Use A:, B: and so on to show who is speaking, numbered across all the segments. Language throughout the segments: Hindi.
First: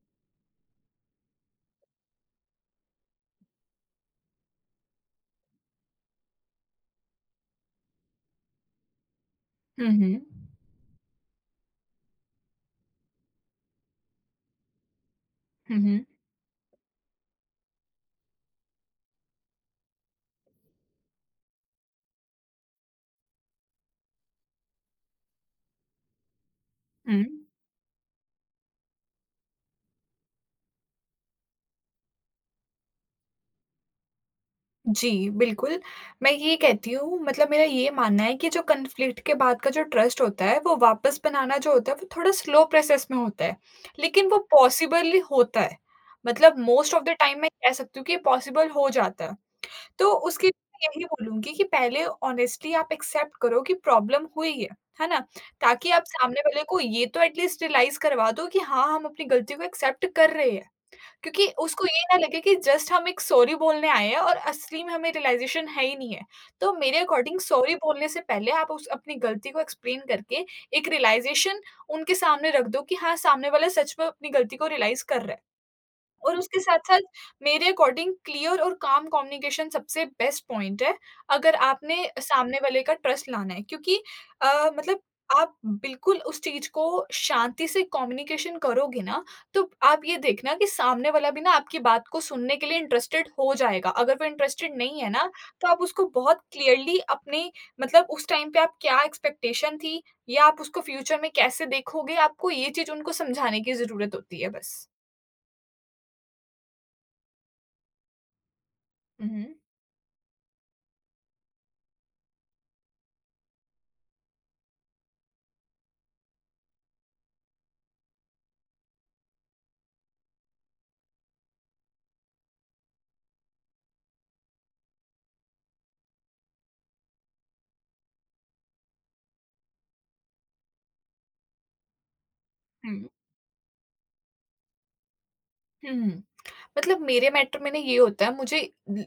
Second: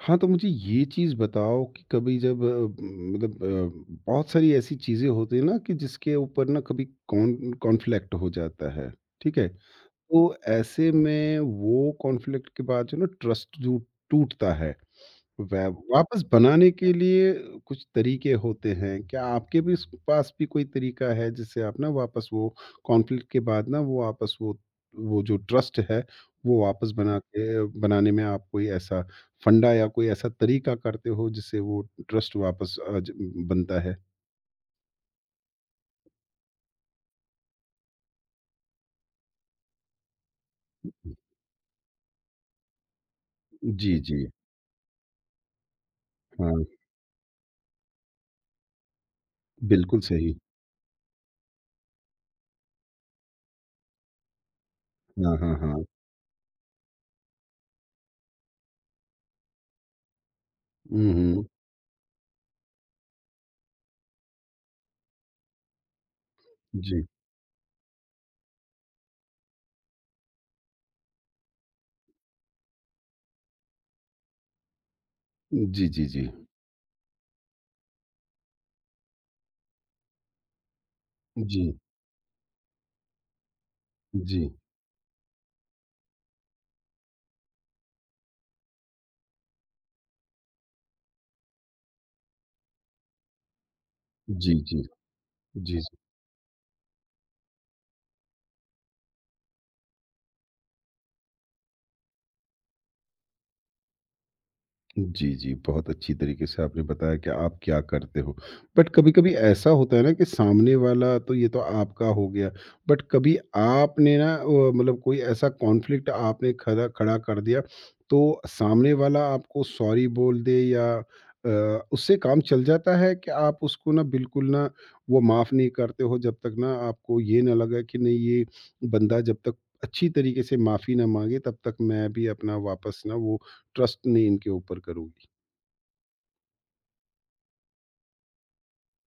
A: हाँ, तो मुझे ये चीज़ बताओ कि कभी जब बहुत सारी ऐसी चीज़ें होती हैं ना कि जिसके ऊपर ना कभी कॉन्फ्लिक्ट हो जाता है, ठीक है?
B: हुँ,
A: तो
B: हुँ।
A: ऐसे में वो कॉन्फ्लिक्ट के बाद जो ना ट्रस्ट जो टूटता है, वै
B: हुँ, हुँ।
A: वापस बनाने के लिए कुछ तरीके होते हैं। क्या आपके भी इस पास भी कोई तरीका है जिससे आप ना वापस वो कॉन्फ्लिक्ट के बाद ना वो आपस वो जो ट्रस्ट है, वो वापस
B: हुँ।
A: बनाने में आप कोई ऐसा फंडा या कोई ऐसा तरीका करते हो जिससे वो ट्रस्ट वापस अ, ज बनता है?
B: जी, बिल्कुल, मैं ये कहती हूँ मतलब मेरा ये मानना है कि जो कॉन्फ्लिक्ट के बाद का जो ट्रस्ट होता है, वो वापस बनाना जो होता है, वो थोड़ा स्लो प्रोसेस में होता है,
A: जी, जी।
B: लेकिन वो पॉसिबल होता है। मतलब
A: हाँ,
B: मोस्ट ऑफ द टाइम मैं कह सकती हूँ कि पॉसिबल हो जाता है।
A: बिल्कुल
B: तो
A: सही।
B: उसके लिए यही बोलूँगी कि पहले ऑनेस्टली आप एक्सेप्ट करो कि प्रॉब्लम हुई है ना?
A: हाँ, हाँ, हाँ।
B: ताकि आप सामने वाले को ये तो एट लीस्ट रियलाइज़ करवा दो कि हाँ, हम अपनी गलती को एक्सेप्ट कर रहे हैं।
A: हुँ, हुँ।
B: क्योंकि उसको ये ना लगे कि जस्ट हम एक सॉरी बोलने आए हैं और असली में हमें रियलाइज़ेशन है ही नहीं है। तो मेरे
A: जी।
B: अकॉर्डिंग सॉरी बोलने से पहले आप उस अपनी गलती को एक्सप्लेन करके एक रियलाइज़ेशन उनके सामने रख दो कि हाँ, सामने वाला सच में अपनी गलती को रियलाइज़ कर रहा है।
A: जी, जी, जी।
B: और उसके साथ-साथ मेरे अकॉर्डिंग क्लियर और काम कम्युनिकेशन सबसे बेस्ट पॉइंट है, अगर
A: जी,
B: आपने सामने वाले का ट्रस्ट लाना है क्योंकि
A: जी।
B: मतलब आप बिल्कुल उस चीज़ को शांति से कम्युनिकेशन करोगे ना, तो आप ये देखना कि सामने वाला भी ना आपकी बात को सुनने के लिए इंटरेस्टेड हो जाएगा। अगर वो
A: जी,
B: इंटरेस्टेड
A: जी।
B: नहीं है ना, तो
A: जी,
B: आप
A: जी।
B: उसको बहुत क्लियरली अपने मतलब उस टाइम पे आप क्या एक्सपेक्टेशन थी या आप उसको फ्यूचर में कैसे देखोगे, आपको ये चीज़ उनको समझाने की ज़रूरत होती है बस।
A: जी, जी, बहुत अच्छी तरीके से आपने बताया कि आप क्या करते हो। बट
B: हुँ,
A: कभी-कभी
B: हुँ।
A: ऐसा होता है ना कि सामने वाला तो ये तो आपका हो गया, बट कभी आपने ना मतलब कोई ऐसा कॉन्फ्लिक्ट आपने खड़ा खड़ा कर दिया, तो सामने वाला आपको सॉरी बोल दे या अ, उससे काम चल जाता है कि आप उसको ना बिल्कुल ना वो माफ़ नहीं करते हो जब तक ना आपको ये ना लगे कि नहीं ये बंदा जब तक अच्छी तरीके से माफ़ी ना माँगे तब तक मैं भी अपना वापस
B: हुँ।
A: ना वो ट्रस्ट नहीं इनके ऊपर करूँगी।
B: हुँ। मतलब मेरे मैटर में ना ये होता है मुझे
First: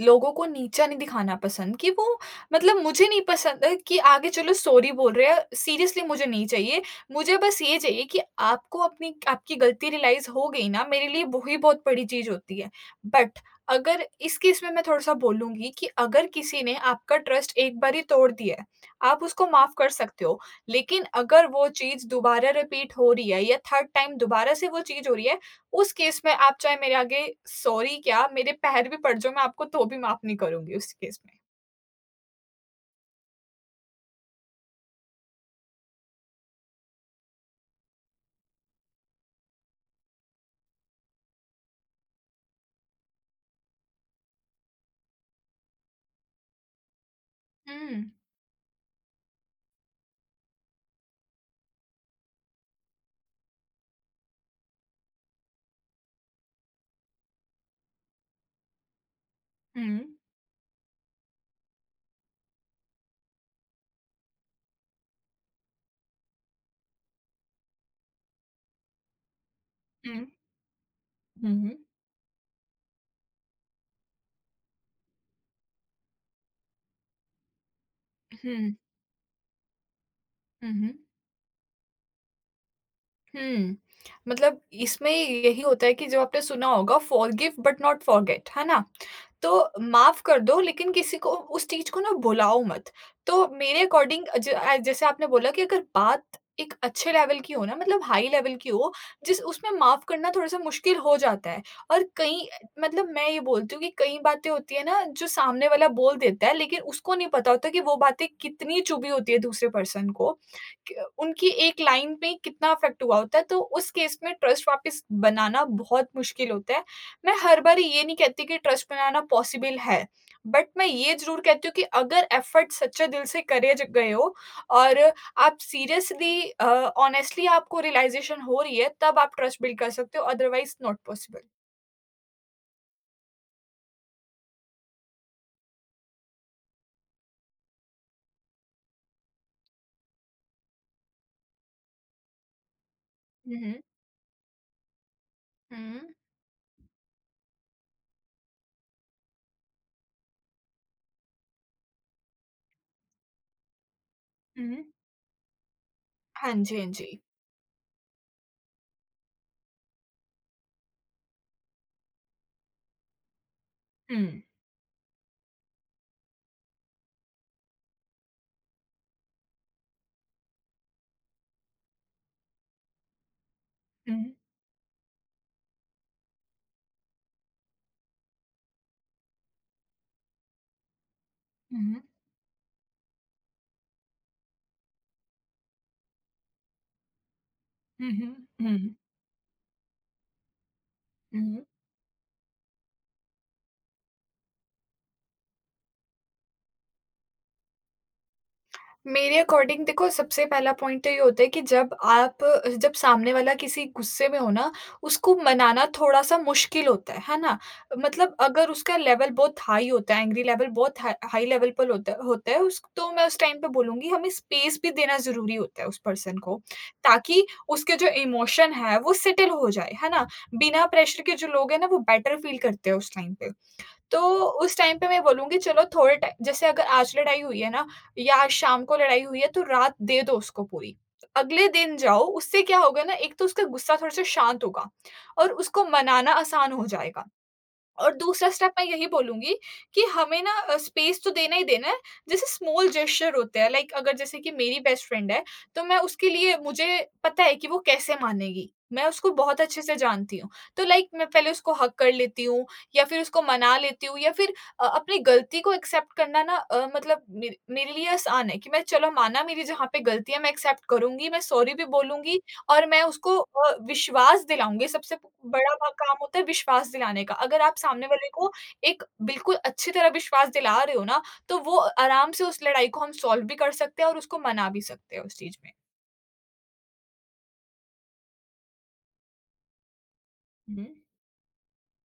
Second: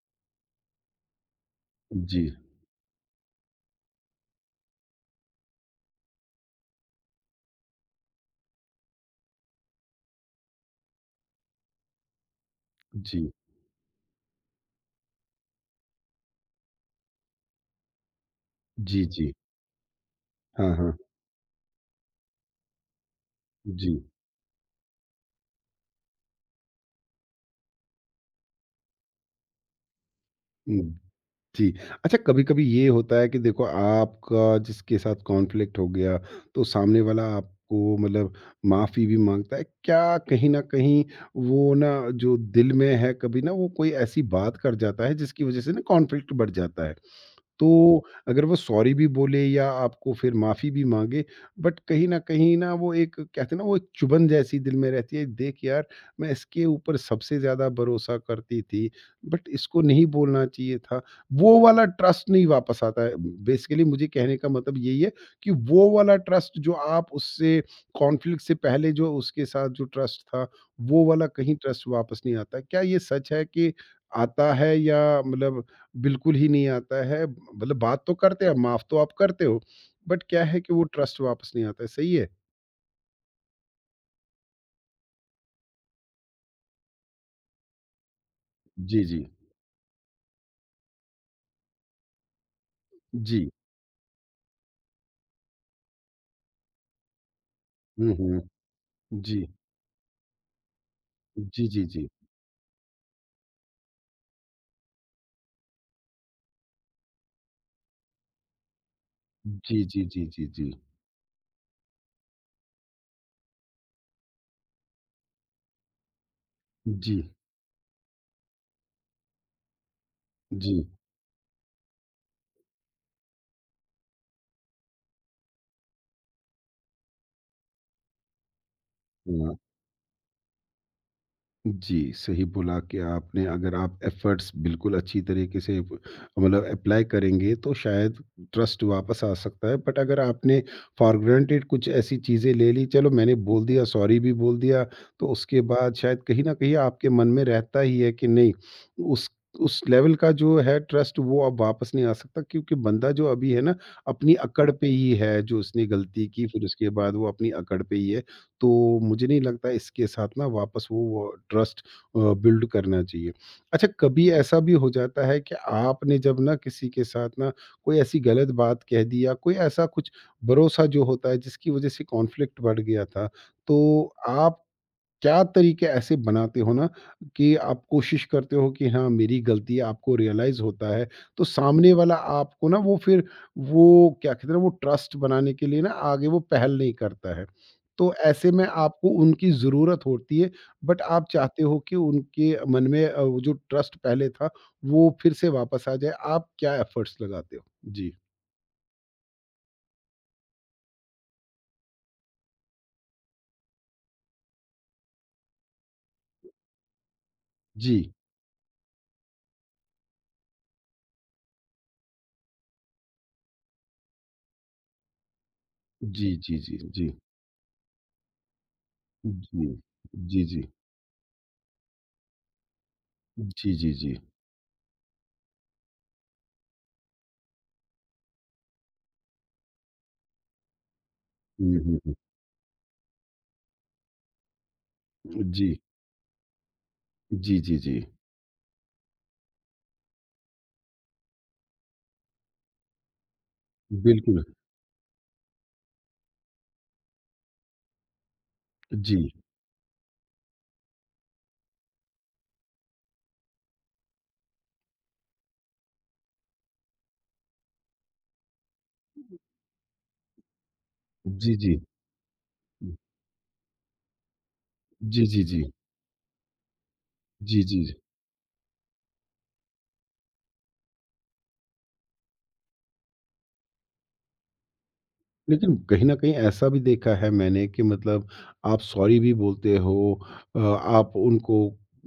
B: लोगों को नीचा नहीं दिखाना पसंद कि वो
A: जी,
B: मतलब मुझे नहीं पसंद है कि आगे चलो सॉरी बोल रहे हैं, सीरियसली मुझे नहीं चाहिए। मुझे बस ये चाहिए कि आपको अपनी आपकी गलती रियलाइज़ हो गई ना मेरे लिए वो ही बहुत बड़ी चीज़ होती है।
A: जी।
B: बट अगर इस केस में मैं थोड़ा-सा बोलूँगी कि अगर किसी ने आपका ट्रस्ट एक बार ही तोड़ दिया है,
A: जी,
B: आप
A: जी।
B: उसको माफ़ कर सकते हो।
A: हाँ, हाँ।
B: लेकिन अगर वो चीज़ दोबारा रिपीट हो रही है या थर्ड
A: जी।
B: टाइम दोबारा से वो चीज़ हो रही है, उस केस में आप चाहे मेरे आगे सॉरी क्या, मेरे पैर भी पड़ जाओ, मैं आपको तो भी माफ़ नहीं करूँगी
A: हुँ,
B: उस केस में।
A: जी। अच्छा कभी-कभी ये होता है कि देखो आपका जिसके साथ कॉन्फ्लिक्ट हो गया, तो सामने वाला आपको मतलब माफ़ी भी माँगता है। क्या कहीं न कहीं वो ना जो दिल में है कभी ना वो कोई ऐसी बात कर जाता है जिसकी वज़ह से ना कॉन्फ्लिक्ट बढ़ जाता है? तो
B: हुँ।
A: अगर वो सॉरी भी बोले या आपको फिर माफ़ी भी माँगे, बट कहीं न कहीं ना वो एक कहते हैं ना वो एक चुभन जैसी दिल में रहती है, देख यार मैं इसके ऊपर सबसे ज़्यादा भरोसा करती थी, बट इसको
B: हुँ,
A: नहीं बोलना चाहिए था। वो वाला ट्रस्ट नहीं वापस आता है। बेसिकली मुझे कहने का मतलब यही है कि वो वाला ट्रस्ट जो आप उससे कॉन्फ्लिक्ट से पहले जो उसके साथ जो ट्रस्ट
B: हुँ,
A: था, वो वाला कहीं
B: हुँ,
A: ट्रस्ट वापस नहीं आता। क्या ये सच है कि आता है या मतलब बिल्कुल ही नहीं आता है। मतलब बात तो करते हैं,
B: हुँ,
A: माफ़ तो आप करते हो, बट क्या है कि वो
B: हुँ,
A: ट्रस्ट वापस नहीं आता है, सही है?
B: हुँ। मतलब इसमें यही होता है कि जो आपने सुना होगा फॉरगिव बट नॉट फॉरगेट, है ना?
A: जी, जी।
B: तो माफ़ कर दो लेकिन किसी को उस चीज़ को ना भुलाओ मत। तो
A: जी।
B: मेरे अकॉर्डिंग जैसे आपने बोला कि अगर बात एक अच्छे लेवल की हो ना मतलब
A: हुँ,
B: हाई
A: हुँ।
B: लेवल की हो, जिस
A: जी।
B: उसमें माफ़ करना थोड़ा-सा मुश्किल हो जाता है
A: जी, जी,
B: और
A: जी।
B: कई मतलब मैं ये बोलती हूँ कि कई बातें होती है ना जो सामने वाला बोल देता है लेकिन उसको नहीं पता होता कि वो बातें कितनी चुभी होती है दूसरे
A: जी, जी,
B: पर्सन
A: जी,
B: को।
A: जी, जी।
B: क उनकी एक लाइन पे ही कितना इफ़ेक्ट हुआ होता है, तो उस केस में ट्रस्ट वापस बनाना बहुत मुश्किल होता है
A: जी।
B: मैं हर बारी ये नहीं कहती कि ट्रस्ट बनाना पॉसिबल है, बट
A: जी।
B: मैं ये ज़रूर कहती हूँ कि अगर एफ़र्ट सच्चे दिल से करे ज गए हो और आप सीरियसली ऑनेस्टली आपको रियलाइज़ेशन हो रही है, तब आप
A: हाँ।
B: ट्रस्ट बिल्ड कर सकते हो, अदरवाइज़ नॉट पॉसिबल।
A: जी, सही बोला कि आपने अगर आप एफ़र्ट्स बिल्कुल अच्छी तरीके से प मतलब अप्लाई करेंगे तो शायद ट्रस्ट वापस आ सकता है। बट अगर आपने फ़ॉर ग्रांटेड कुछ ऐसी चीज़ें ले ली, चलो मैंने
B: हुँ,
A: बोल
B: हुँ।
A: दिया, सॉरी भी बोल दिया, तो उसके बाद
B: हुँ,
A: शायद कहीं न कहीं आपके मन में रहता ही है कि नहीं, उस उस लेवल का जो है ट्रस्ट वो अब वापस नहीं आ सकता क्योंकि बंदा जो अभी है ना, अपनी अकड़
B: हुँ।
A: पे ही है, जो उसने गलती की
B: हाँ
A: फिर
B: जी, हाँ
A: उसके बाद
B: जी।
A: वो अपनी अकड़ पे ही है। तो मुझे नहीं लगता इसके साथ ना वापस वो ट्रस्ट अ, बिल्ड करना चाहिए। अच्छा कभी
B: हुँ,
A: ऐसा भी हो जाता है कि आपने जब ना किसी के साथ ना कोई ऐसी गलत बात कह दी या कोई ऐसा कुछ भरोसा जो होता है जिसकी वज़ह से कॉन्फ्लिक्ट बढ़ गया था, तो
B: हुँ,
A: आप क्या तरीके ऐसे बनाते हो ना कि आप कोशिश करते हो कि हाँ मेरी गलती है आपको रियलाइज होता है तो
B: हुँ,
A: सामने
B: हुँ,
A: वाला आपको ना वो फिर वो क्या कहते हैं ना, वो ट्रस्ट बनाने के लिए ना आगे वो पहल नहीं करता है
B: हुँ,
A: तो ऐसे में
B: हुँ,
A: आपको उनकी ज़रूरत होती है बट आप चाहते
B: हुँ।
A: हो कि उनके मन में वो जो ट्रस्ट पहले था वो फिर से वापस आ जाए आप क्या एफर्ट्स लगाते हो जी
B: मेरे अकॉर्डिंग देखो सबसे पहला पॉइंट तो ये होता है कि जब सामने वाला किसी गुस्से में हो ना, उसको मनाना थोड़ा-सा मुश्किल होता है ना?
A: जी
B: मतलब अगर उसका लेवल बहुत हाई होता है, एंग्री लेवल बहुत हा हाई लेवल पर होता होता है उस तो मैं उस टाइम पे बोलूँगी हमें स्पेस भी देना ज़रूरी होता है उस
A: जी
B: पर्सन
A: जी
B: को,
A: जी जी
B: ताकि उसके जो इमोशन है वो सेटल
A: जी
B: हो जाए, है ना?
A: जी जी
B: बिना प्रेशर के जो लोग हैं ना वो बेटर फील करते हैं उस टाइम पे।
A: जी जी जी जी
B: तो उस टाइम पे मैं बोलूँगी चलो थोड़े टाइ जैसे अगर आज लड़ाई हुई है ना या आज शाम को लड़ाई हुई है तो रात दे दो उसको पूरी। अगले
A: हम्म,
B: दिन
A: हम्म,
B: जाओ उससे क्या होगा ना एक तो उसका गुस्सा थोड़ा-सा शांत होगा और
A: जी
B: उसको मनाना आसान हो जाएगा।
A: जी, जी, जी।
B: और दूसरा स्टेप मैं यही बोलूँगी कि हमें ना स्पेस तो देना ही देना है, जैसे स्मॉल जेस्चर होते हैं लाइक अगर जैसे
A: बिल्कुल।
B: कि मेरी बेस्ट फ्रेंड है, तो मैं उसके लिए मुझे पता है कि वो कैसे मानेगी, मैं
A: जी।
B: उसको बहुत अच्छे से जानती हूँ। तो लाइक मैं पहले उसको हग कर लेती हूँ या फिर उसको मना लेती हूँ या फिर अपनी गलती को एक्सेप्ट करना ना मतलब मेरे मेरे लिए आसान है कि मैं चलो माना मेरी जहाँ पे गलती है मैं एक्सेप्ट करूँगी, मैं
A: जी, जी।
B: सॉरी भी बोलूँगी और मैं उसको विश्वास दिलाऊँगी, सबसे
A: जी, जी, जी।
B: बड़ा ब काम होता है विश्वास दिलाने का।
A: जी,
B: अगर आप
A: जी, जी
B: सामने वाले को एक बिल्कुल अच्छी तरह विश्वास दिला रहे हो ना, तो वो आराम से उस लड़ाई को हम सॉल्व भी कर सकते हैं और उसको मना भी सकते हैं उस चीज़ में।
A: लेकिन कहीं न कहीं ऐसा भी देखा है मैंने कि मतलब आप सॉरी भी बोलते हो
B: हुँ,
A: आप उनको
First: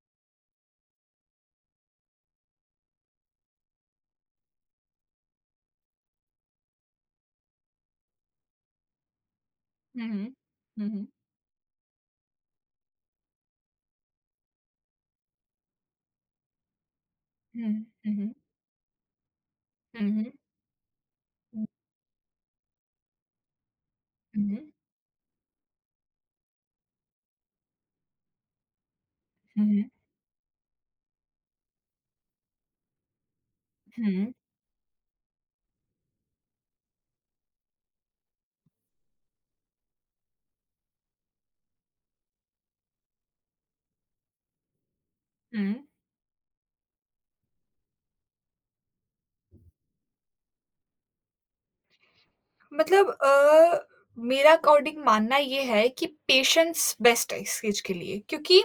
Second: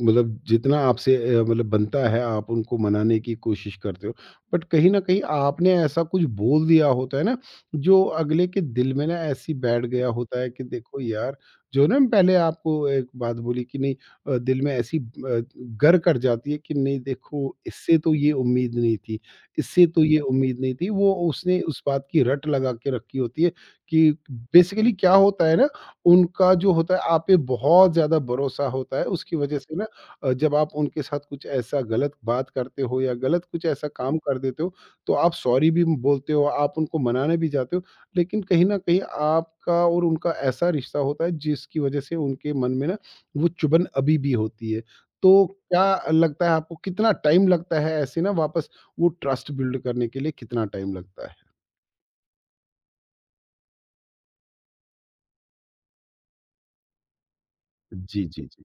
A: मतलब जितना आपसे मतलब बनता है आप उनको मनाने की कोशिश करते हो। बट कहीं न कहीं आपने ऐसा कुछ बोल दिया होता है ना, जो अगले के दिल में ना ऐसी बैठ गया
B: हुँ,
A: होता है कि
B: हुँ,
A: देखो
B: हुँ,
A: यार, जो ना पहले आपको एक बात बोली कि नहीं दिल में ऐसी गर कर जाती है कि नहीं देखो
B: हुँ,
A: इससे तो
B: हुँ,
A: ये
B: हुँ,
A: उम्मीद नहीं थी। इससे तो ये
B: हुँ,
A: उम्मीद नहीं थी। वो उसने
B: हुँ,
A: उस बात की रट लगा के रखी होती है कि
B: हुँ, हुँ,
A: बेसिकली क्या होता है ना, उनका जो होता है आप पे बहुत ज़्यादा भरोसा होता है। उसकी वज़ह
B: हुँ,
A: से ना
B: हुँ,
A: जब आप उनके साथ कुछ ऐसा गलत बात करते हो या गलत कुछ ऐसा
B: हुँ,
A: काम
B: हुँ,
A: कर देते हो, तो आप सॉरी भी बोलते हो, आप उनको मनाने भी जाते हो। लेकिन कहीं न कहीं आपका और उनका ऐसा रिश्ता होता है जिसकी वज़ह से उनके मन में ना वो चुभन अभी भी होती है। तो
B: हुँ।
A: क्या लगता है आपको कितना टाइम लगता है ऐसे ना वापस वो ट्रस्ट बिल्ड करने के लिए कितना टाइम लगता है?
B: मतलब मेरा अकॉर्डिंग मानना ये है कि पेशेंस बेस्ट है इस चीज के लिए
A: जी, जी, जी।
B: क्योंकि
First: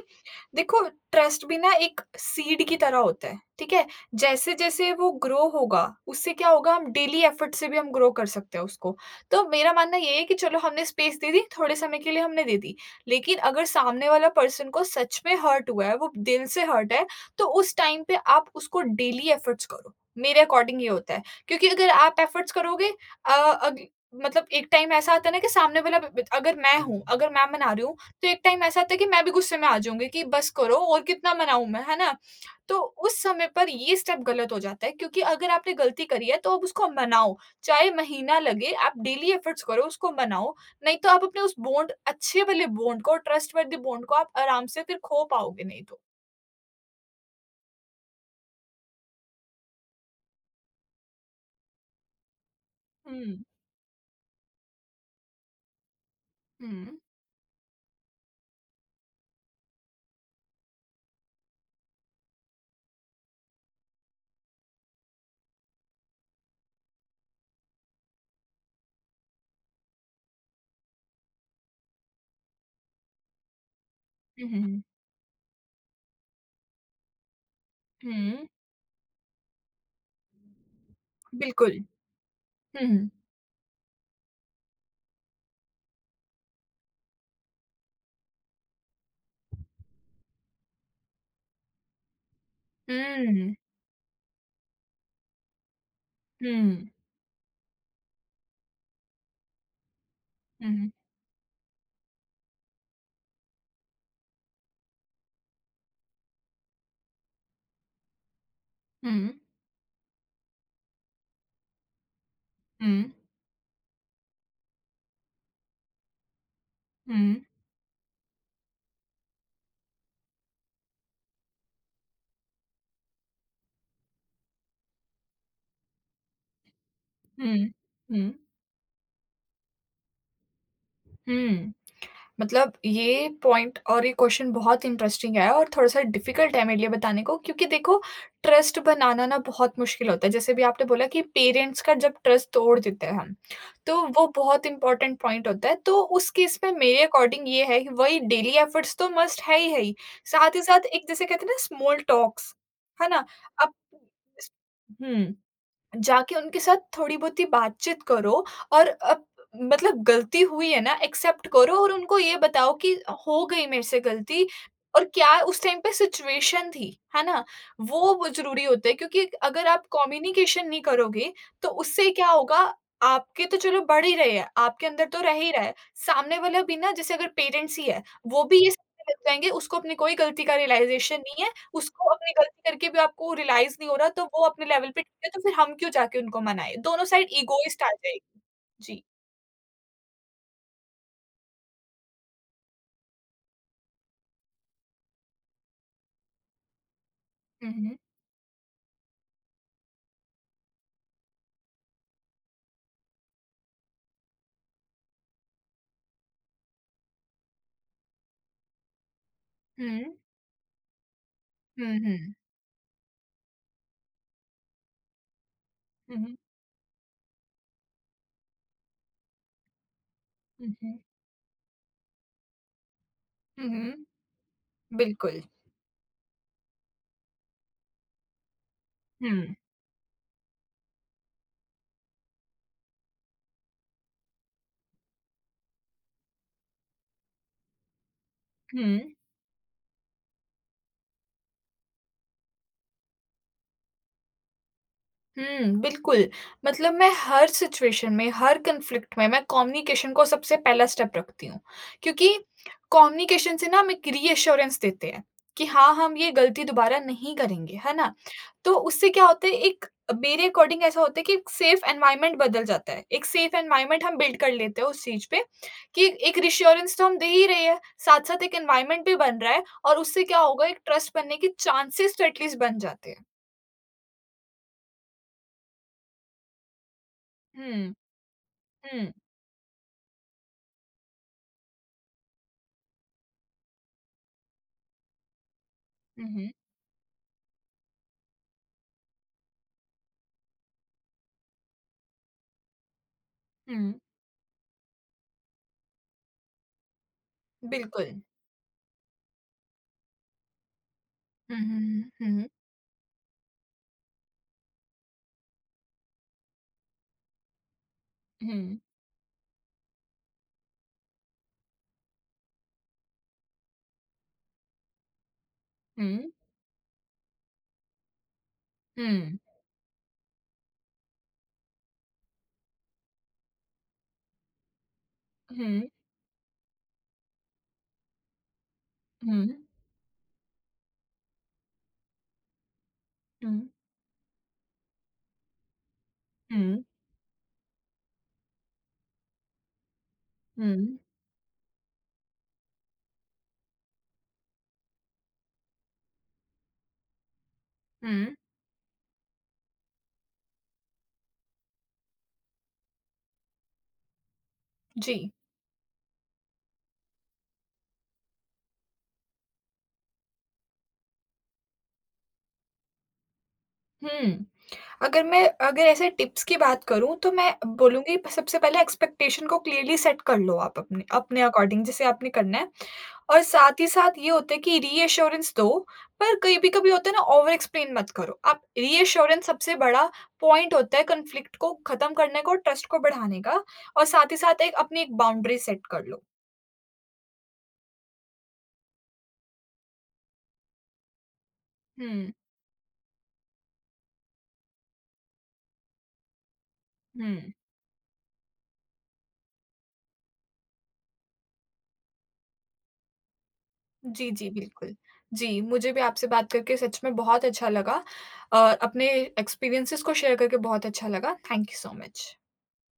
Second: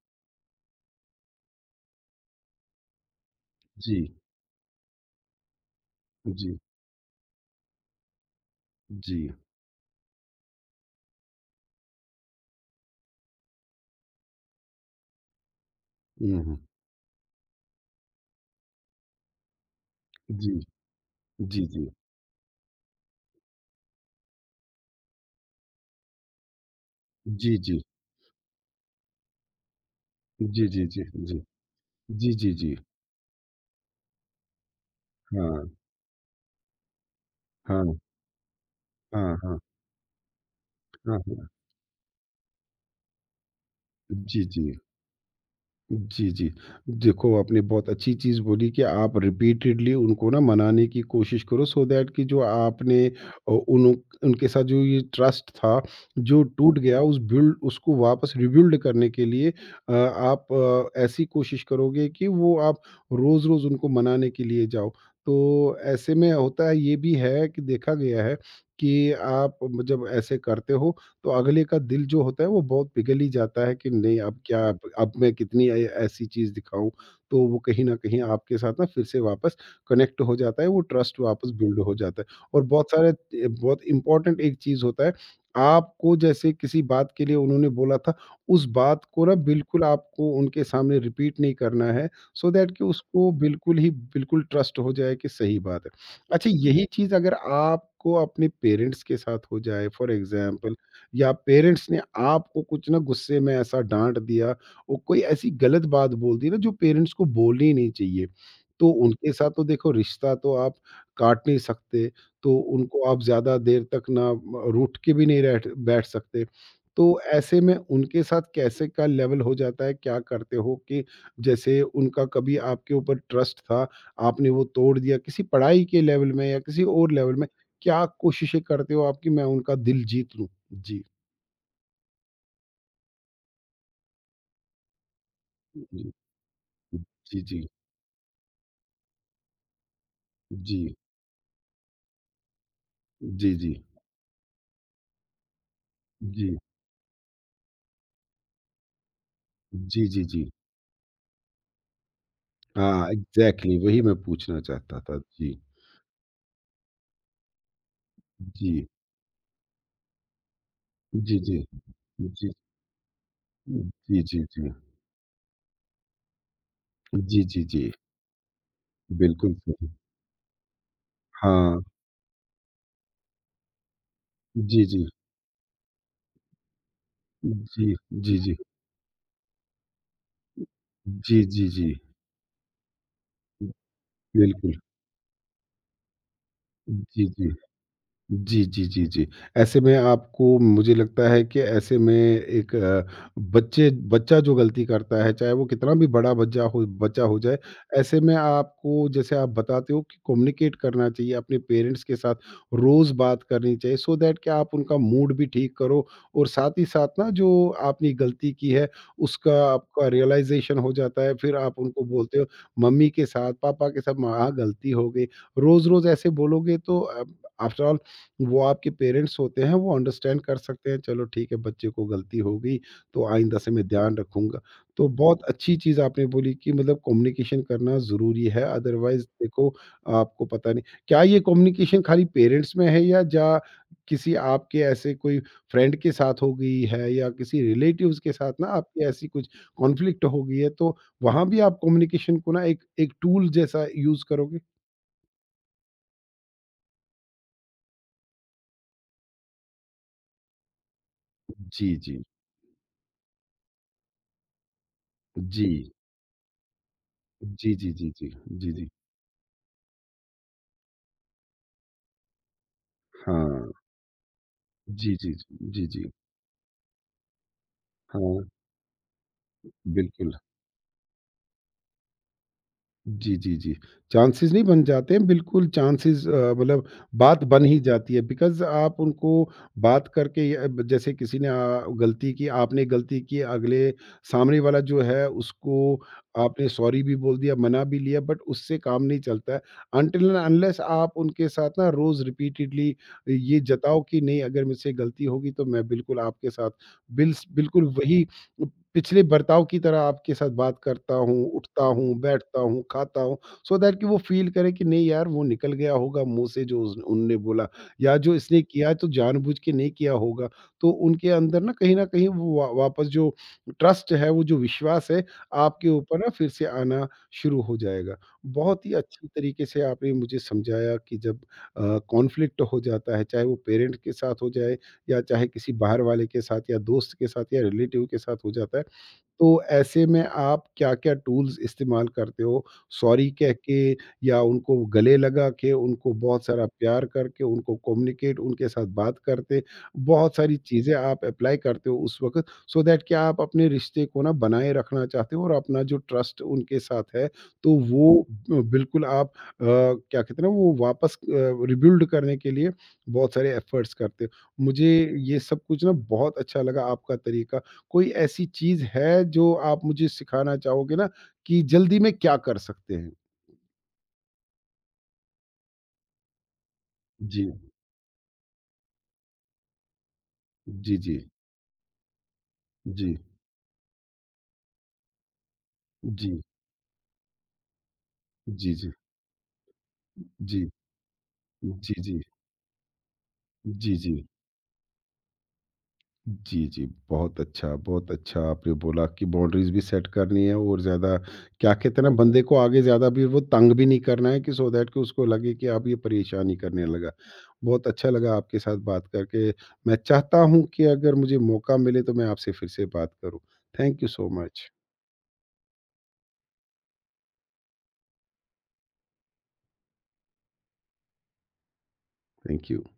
B: देखो ट्रस्ट भी ना एक सीड की तरह होता है ठीक है
A: जी,
B: जैसे जैसे वो ग्रो होगा उससे क्या
A: जी,
B: होगा हम डेली एफर्ट से भी हम ग्रो कर सकते हैं उसको
A: जी।
B: तो मेरा मानना ये है कि चलो हमने स्पेस दे दी थोड़े समय के लिए हमने दे दी लेकिन अगर सामने वाला पर्सन को सच में हर्ट हुआ है वो
A: हुँ,
B: दिल
A: हुँ।
B: से हर्ट है तो उस टाइम पे आप उसको डेली एफर्ट्स करो मेरे
A: जी,
B: अकॉर्डिंग ये होता है
A: जी,
B: क्योंकि
A: जी।
B: अगर आप एफर्ट्स करोगे मतलब एक टाइम ऐसा आता है ना कि सामने वाला ब ब अगर मैं हूँ, अगर मैं
A: जी,
B: मना
A: जी।
B: रही हूँ, तो एक टाइम ऐसा आता है कि मैं भी गुस्से में आ जाऊँगी कि बस
A: जी,
B: करो
A: जी,
B: और
A: जी,
B: कितना
A: जी।
B: मनाऊँ मैं, है ना?
A: जी, जी, जी।
B: तो उस समय पर ये स्टेप गलत हो जाता है क्योंकि अगर
A: हाँ,
B: आपने गलती करी है तो आप उसको मनाओ, चाहे
A: हाँ,
B: महीना लगे आप डेली
A: हाँ, हाँ,
B: एफर्ट्स करो उसको मनाओ, नहीं तो
A: हाँ,
B: आप अपने
A: हाँ।
B: उस बॉन्ड अच्छे वाले बॉन्ड को ट्रस्टवर्दी बॉन्ड को आप
A: जी, जी।
B: आराम से फिर खो पाओगे नहीं तो।
A: जी, जी। देखो, आपने बहुत अच्छी चीज़ बोली कि आप रिपीटेडली उनको ना मनाने की कोशिश करो सो दैट कि जो आपने
B: हुँ,
A: अ, उन उनके साथ जो ये ट्रस्ट था, जो टूट
B: हुँ।
A: गया उस बिल्ड उसको वापस रीबिल्ड करने के लिए आप ऐसी कोशिश करोगे कि वो आप रोज़-रोज़ उनको मनाने के लिए जाओ। तो ऐसे में होता है ये भी है कि देखा गया है कि आप जब ऐसे करते हो तो अगले का दिल जो होता है वो बहुत पिघल ही जाता है कि नहीं अब
B: हुँ, हुँ,
A: क्या अब
B: हुँ।
A: अब मैं कितनी ऐसी चीज़ दिखाऊं तो वो कहीं ना कहीं
B: हुँ,
A: आपके साथ ना फिर से वापस कनेक्ट हो जाता है वो ट्रस्ट वापस
B: बिल्कुल।
A: बिल्ड हो जाता है और
B: हुँ,
A: बहुत
B: हुँ।
A: सारे ए, बहुत इंपॉर्टेंट एक चीज़ होता है आपको जैसे किसी बात के लिए उन्होंने बोला था उस बात को ना बिल्कुल आपको उनके सामने रिपीट नहीं करना है सो दैट कि
B: हुँ,
A: उसको
B: हुँ।
A: बिल्कुल ही बिल्कुल ट्रस्ट हो जाए कि सही बात है अच्छा यही
B: हुँ,
A: चीज़ अगर आपको अपने पेरेंट्स के साथ हो जाए फॉर एग्जाम्पल
B: हुँ।
A: या पेरेंट्स ने आपको कुछ ना गुस्से में ऐसा डांट दिया और कोई ऐसी गलत बात बोल दी ना जो पेरेंट्स को बोलनी नहीं चाहिए तो
B: हुँ,
A: उनके साथ तो देखो रिश्ता तो आप काट नहीं सकते तो
B: हुँ।
A: उनको आप ज़्यादा देर तक ना रूठ के भी नहीं रह बैठ सकते तो
B: हुँ।
A: ऐसे में उनके साथ कैसे का लेवल हो जाता है क्या करते हो कि जैसे उनका कभी आपके ऊपर ट्रस्ट था आपने वो तोड़ दिया किसी पढ़ाई के लेवल में या किसी और लेवल में
B: हुँ।
A: क्या
B: हुँ।
A: कोशिशें करते हो आपकी मैं उनका दिल जीत लूं जी
B: हुँ। मतलब ये पॉइंट और ये क्वेश्चन बहुत इंटरेस्टिंग है और
A: जी,
B: थोड़ा-सा
A: जी,
B: डिफ़िकल्ट है मेरे लिए बताने को क्योंकि
A: जी,
B: देखो ट्रस्ट बनाना ना बहुत मुश्किल होता है। जैसे भी आपने
A: जी,
B: बोला कि पेरेंट्स का जब ट्रस्ट तोड़ देते हैं हम,
A: जी, जी,
B: तो वो बहुत इम्पोर्टेंट पॉइंट होता है। तो उस
A: जी,
B: केस में मेरे अकॉर्डिंग ये है कि वही डेली एफर्ट्स तो मस्ट है ही है ही।
A: जी, जी, जी।
B: साथ ही साथ एक जैसे कहते हैं ना स्मॉल टॉक्स,
A: हाँ,
B: है ना? अब
A: एग्ज़ैक्टली वही मैं पूछना चाहता था। जी,
B: हुँ। जाके उनके साथ थोड़ी बहुत ही बातचीत करो
A: जी,
B: और अब मतलब गलती हुई है ना,
A: जी,
B: एक्सेप्ट
A: जी,
B: करो और उनको ये
A: जी,
B: बताओ कि हो गई मेरे से
A: जी, जी,
B: गलती
A: जी।
B: और क्या उस टाइम पे सिचुएशन थी, है
A: जी,
B: ना?
A: जी, जी,
B: वो ज़रूरी होता है क्योंकि
A: बिल्कुल
B: अगर आप
A: सही।
B: कम्युनिकेशन नहीं करोगे, तो
A: हाँ,
B: उससे क्या होगा, आपके तो चलो बढ़ ही रहे हैं,
A: जी,
B: आपके
A: जी,
B: अंदर तो रह ही रहा है, सामने वाला भी ना जैसे अगर पेरेंट्स ही
A: जी,
B: है,
A: जी,
B: वो
A: जी।
B: भी ये समझने लग जाएँगे उसको अपनी कोई गलती का रियलाइज़ेशन
A: जी,
B: नहीं है।
A: जी, जी,
B: उसको अपनी गलती करके भी आपको रियलाइज़ नहीं हो रहा, तो वो अपने
A: बिल्कुल।
B: लेवल पे ठीक है, तो फिर हम क्यों जाके उनको मनाएँ? दोनों
A: जी,
B: साइड
A: जी।
B: इगोइस्ट आ जाएगी।
A: जी, जी,
B: जी।
A: जी, जी। ऐसे में आपको मुझे लगता है कि ऐसे में एक अ, बच्चे बच्चा जो गलती करता है, चाहे वो कितना भी बड़ा बच्चा हो जाए,
B: हुँ, हुँ।
A: ऐसे में आपको जैसे आप बताते हो कि कम्युनिकेट करना चाहिए अपने पेरेंट्स के साथ, रोज़ बात करनी चाहिए सो दैट कि आप उनका मूड भी ठीक करो और साथ ही साथ ना जो आपने गलती की है, उसका
B: हुँ।
A: आपका रियलाइज़ेशन हो जाता है। फिर आप
B: हुँ,
A: उनको
B: हुँ।
A: बोलते हो मम्मी के साथ, पापा के साथ, "माँ, गलती हो गई।" रोज़-रोज़
B: हुँ,
A: ऐसे
B: हुँ।
A: बोलोगे तो आफ्टर ऑल वो आपके पेरेंट्स होते हैं, वो अंडरस्टैंड कर
B: हुँ,
A: सकते हैं,
B: हुँ।
A: चलो ठीक है बच्चे को गलती हो गई, तो आइंदा
B: हुँ,
A: से मैं
B: हुँ।
A: ध्यान रखूँगा। तो
B: बिल्कुल।
A: बहुत अच्छी चीज़ आपने बोली कि मतलब कम्युनिकेशन करना ज़रूरी है, अदरवाइज़
B: हुँ,
A: देखो आपको पता नहीं क्या ये कम्युनिकेशन खाली पेरेंट्स में है या जा किसी आपके ऐसे कोई फ्रेंड के साथ हो गई है या किसी रिलेटिव्स के साथ ना आपकी
B: हुँ।
A: ऐसी कुछ कॉन्फ्लिक्ट हो गई है, तो वहाँ भी आप कम्युनिकेशन को ना एक एक टूल जैसा यूज़ करोगे?
B: हुँ, बिल्कुल। मतलब मैं हर सिचुएशन में, हर कॉन्फ्लिक्ट में मैं कम्युनिकेशन को सबसे पहला स्टेप रखती हूँ।
A: जी, जी।
B: क्योंकि कम्युनिकेशन से ना हम एक रीएश्योरेंस देते हैं
A: जी।
B: कि हाँ, हम ये गलती दोबारा नहीं
A: जी,
B: करेंगे,
A: जी,
B: है
A: जी,
B: ना?
A: जी। जी,
B: तो
A: जी।
B: उससे क्या होता है एक मेरे अकॉर्डिंग ऐसा होता है कि एक सेफ एनवायरनमेंट बदल जाता है। एक सेफ
A: हाँ।
B: एनवायरनमेंट हम बिल्ड कर लेते हैं उस
A: जी,
B: चीज़
A: जी,
B: पे
A: जी। जी, जी।
B: कि एक रिएश्योरेंस तो हम दे ही रहे हैं,
A: हाँ,
B: साथ-साथ एक एनवायरनमेंट भी बन रहा है और उससे
A: बिल्कुल।
B: क्या होगा एक ट्रस्ट बनने के चांसेज़ तो एटलीस्ट बन जाते हैं।
A: जी, जी, जी। चांसेज़ नहीं बन जाते हैं, बिल्कुल चांसेज़ मतलब बात बन ही
B: हुँ,
A: जाती है बिकॉज़ आप
B: हुँ।
A: उनको बात करके अ, ब जैसे किसी ने गलती की, आपने गलती की, अगले सामने वाला जो है उसको
B: हुँ, हुँ।
A: आपने सॉरी भी बोल दिया, मना भी लिया बट उससे काम नहीं चलता है। अनटिल एंड अनलेस आप उनके साथ ना रोज़ रिपीटेडली ये
B: हुँ,
A: जताओ कि नहीं अगर मुझसे गलती होगी तो मैं बिल्कुल आपके साथ बिल्स बिल्कुल
B: बिल्कुल।
A: वही पिछले बर्ताव की तरह आपके साथ बात करता हूँ,
B: हुँ,
A: उठता
B: हुँ,
A: हूँ,
B: हुँ,
A: बैठता हूँ, खाता हूँ, सो दैट कि वो फ़ील करे कि नहीं यार वो निकल गया होगा मुँह से जो उस उनने बोला या जो इसने
B: हुँ,
A: किया तो जानबूझ के नहीं किया होगा। तो उनके अंदर ना कहीं न कहीं वो वा वापस जो ट्रस्ट है, वो जो विश्वास है, आपके ऊपर ना
B: हुँ,
A: फिर से आना शुरू हो जाएगा। बहुत ही अच्छी
B: हुँ,
A: तरीके से आपने मुझे समझाया कि जब कॉन्फ्लिक्ट हो जाता है, चाहे वो पेरेंट के साथ हो जाए या चाहे
B: हुँ,
A: किसी
B: हुँ,
A: बाहर वाले के साथ या दोस्त के साथ या रिलेटिव के साथ हो जाता है,
B: हुँ,
A: तो ऐसे में आप क्या-क्या टूल्स इस्तेमाल करते हो? सॉरी कह
B: हुँ,
A: के या उनको गले लगा के, उनको बहुत सारा
B: हुँ,
A: प्यार करके, उनको कम्युनिकेट उनके साथ बात करते, बहुत सारी चीज़ें
B: हुँ,
A: आप एप्लाई करते हो उस वक़्त सो दैट कि आप अपने रिश्ते को ना बनाए रखना चाहते हो और अपना जो ट्रस्ट उनके साथ है, तो वो
B: हुँ,
A: बिल्कुल आप क्या कहते हैं ना वो वापस रिबिल्ड करने के लिए बहुत सारे एफर्ट्स करते हो। मुझे
B: जी,
A: ये सब कुछ ना बहुत अच्छा लगा आपका तरीका कोई ऐसी चीज़ है जो आप मुझे सिखाना चाहोगे ना कि जल्दी में क्या कर सकते हैं?
B: हुँ। अगर ऐसे टिप्स की बात करूँ तो
A: जी,
B: मैं बोलूँगी सबसे पहले एक्सपेक्टेशन को क्लियरली सेट कर लो आप
A: जी,
B: अपने
A: जी,
B: अपने अकॉर्डिंग जैसे आपने करना है।
A: जी,
B: और साथ ही साथ ये होता है कि रीएश्योरेंस दो पर
A: जी,
B: कभी होता है ना ओवर एक्सप्लेन मत करो। आप
A: जी, जी,
B: रीएश्योरेंस सबसे बड़ा
A: जी,
B: पॉइंट होता है कॉन्फ्लिक्ट को
A: जी,
B: खत्म
A: जी,
B: करने का और ट्रस्ट को बढ़ाने का
A: जी,
B: और
A: जी।
B: साथ ही साथ एक अपनी एक बाउंड्री सेट कर लो।
A: जी, जी, बहुत अच्छा आपने बोला कि बाउंड्रीज़ भी सेट करनी है और ज़्यादा क्या कहते हैं ना
B: हुँ,
A: बंदे को आगे ज़्यादा भी वो तंग भी नहीं करना है कि सो दैट कि उसको लगे कि अब ये परेशान ही करने लगा।
B: हुँ।
A: बहुत अच्छा लगा आपके साथ बात करके। मैं चाहता हूँ कि अगर मुझे मौका मिले तो मैं आपसे फिर से बात करूँ। थैंक यू सो
B: जी, जी,
A: मच।
B: बिल्कुल। जी, मुझे भी आपसे बात करके सच में बहुत अच्छा लगा। अ, अपने एक्सपीरियंसेस को शेयर करके बहुत अच्छा लगा। Thank you so much.
A: Thank you.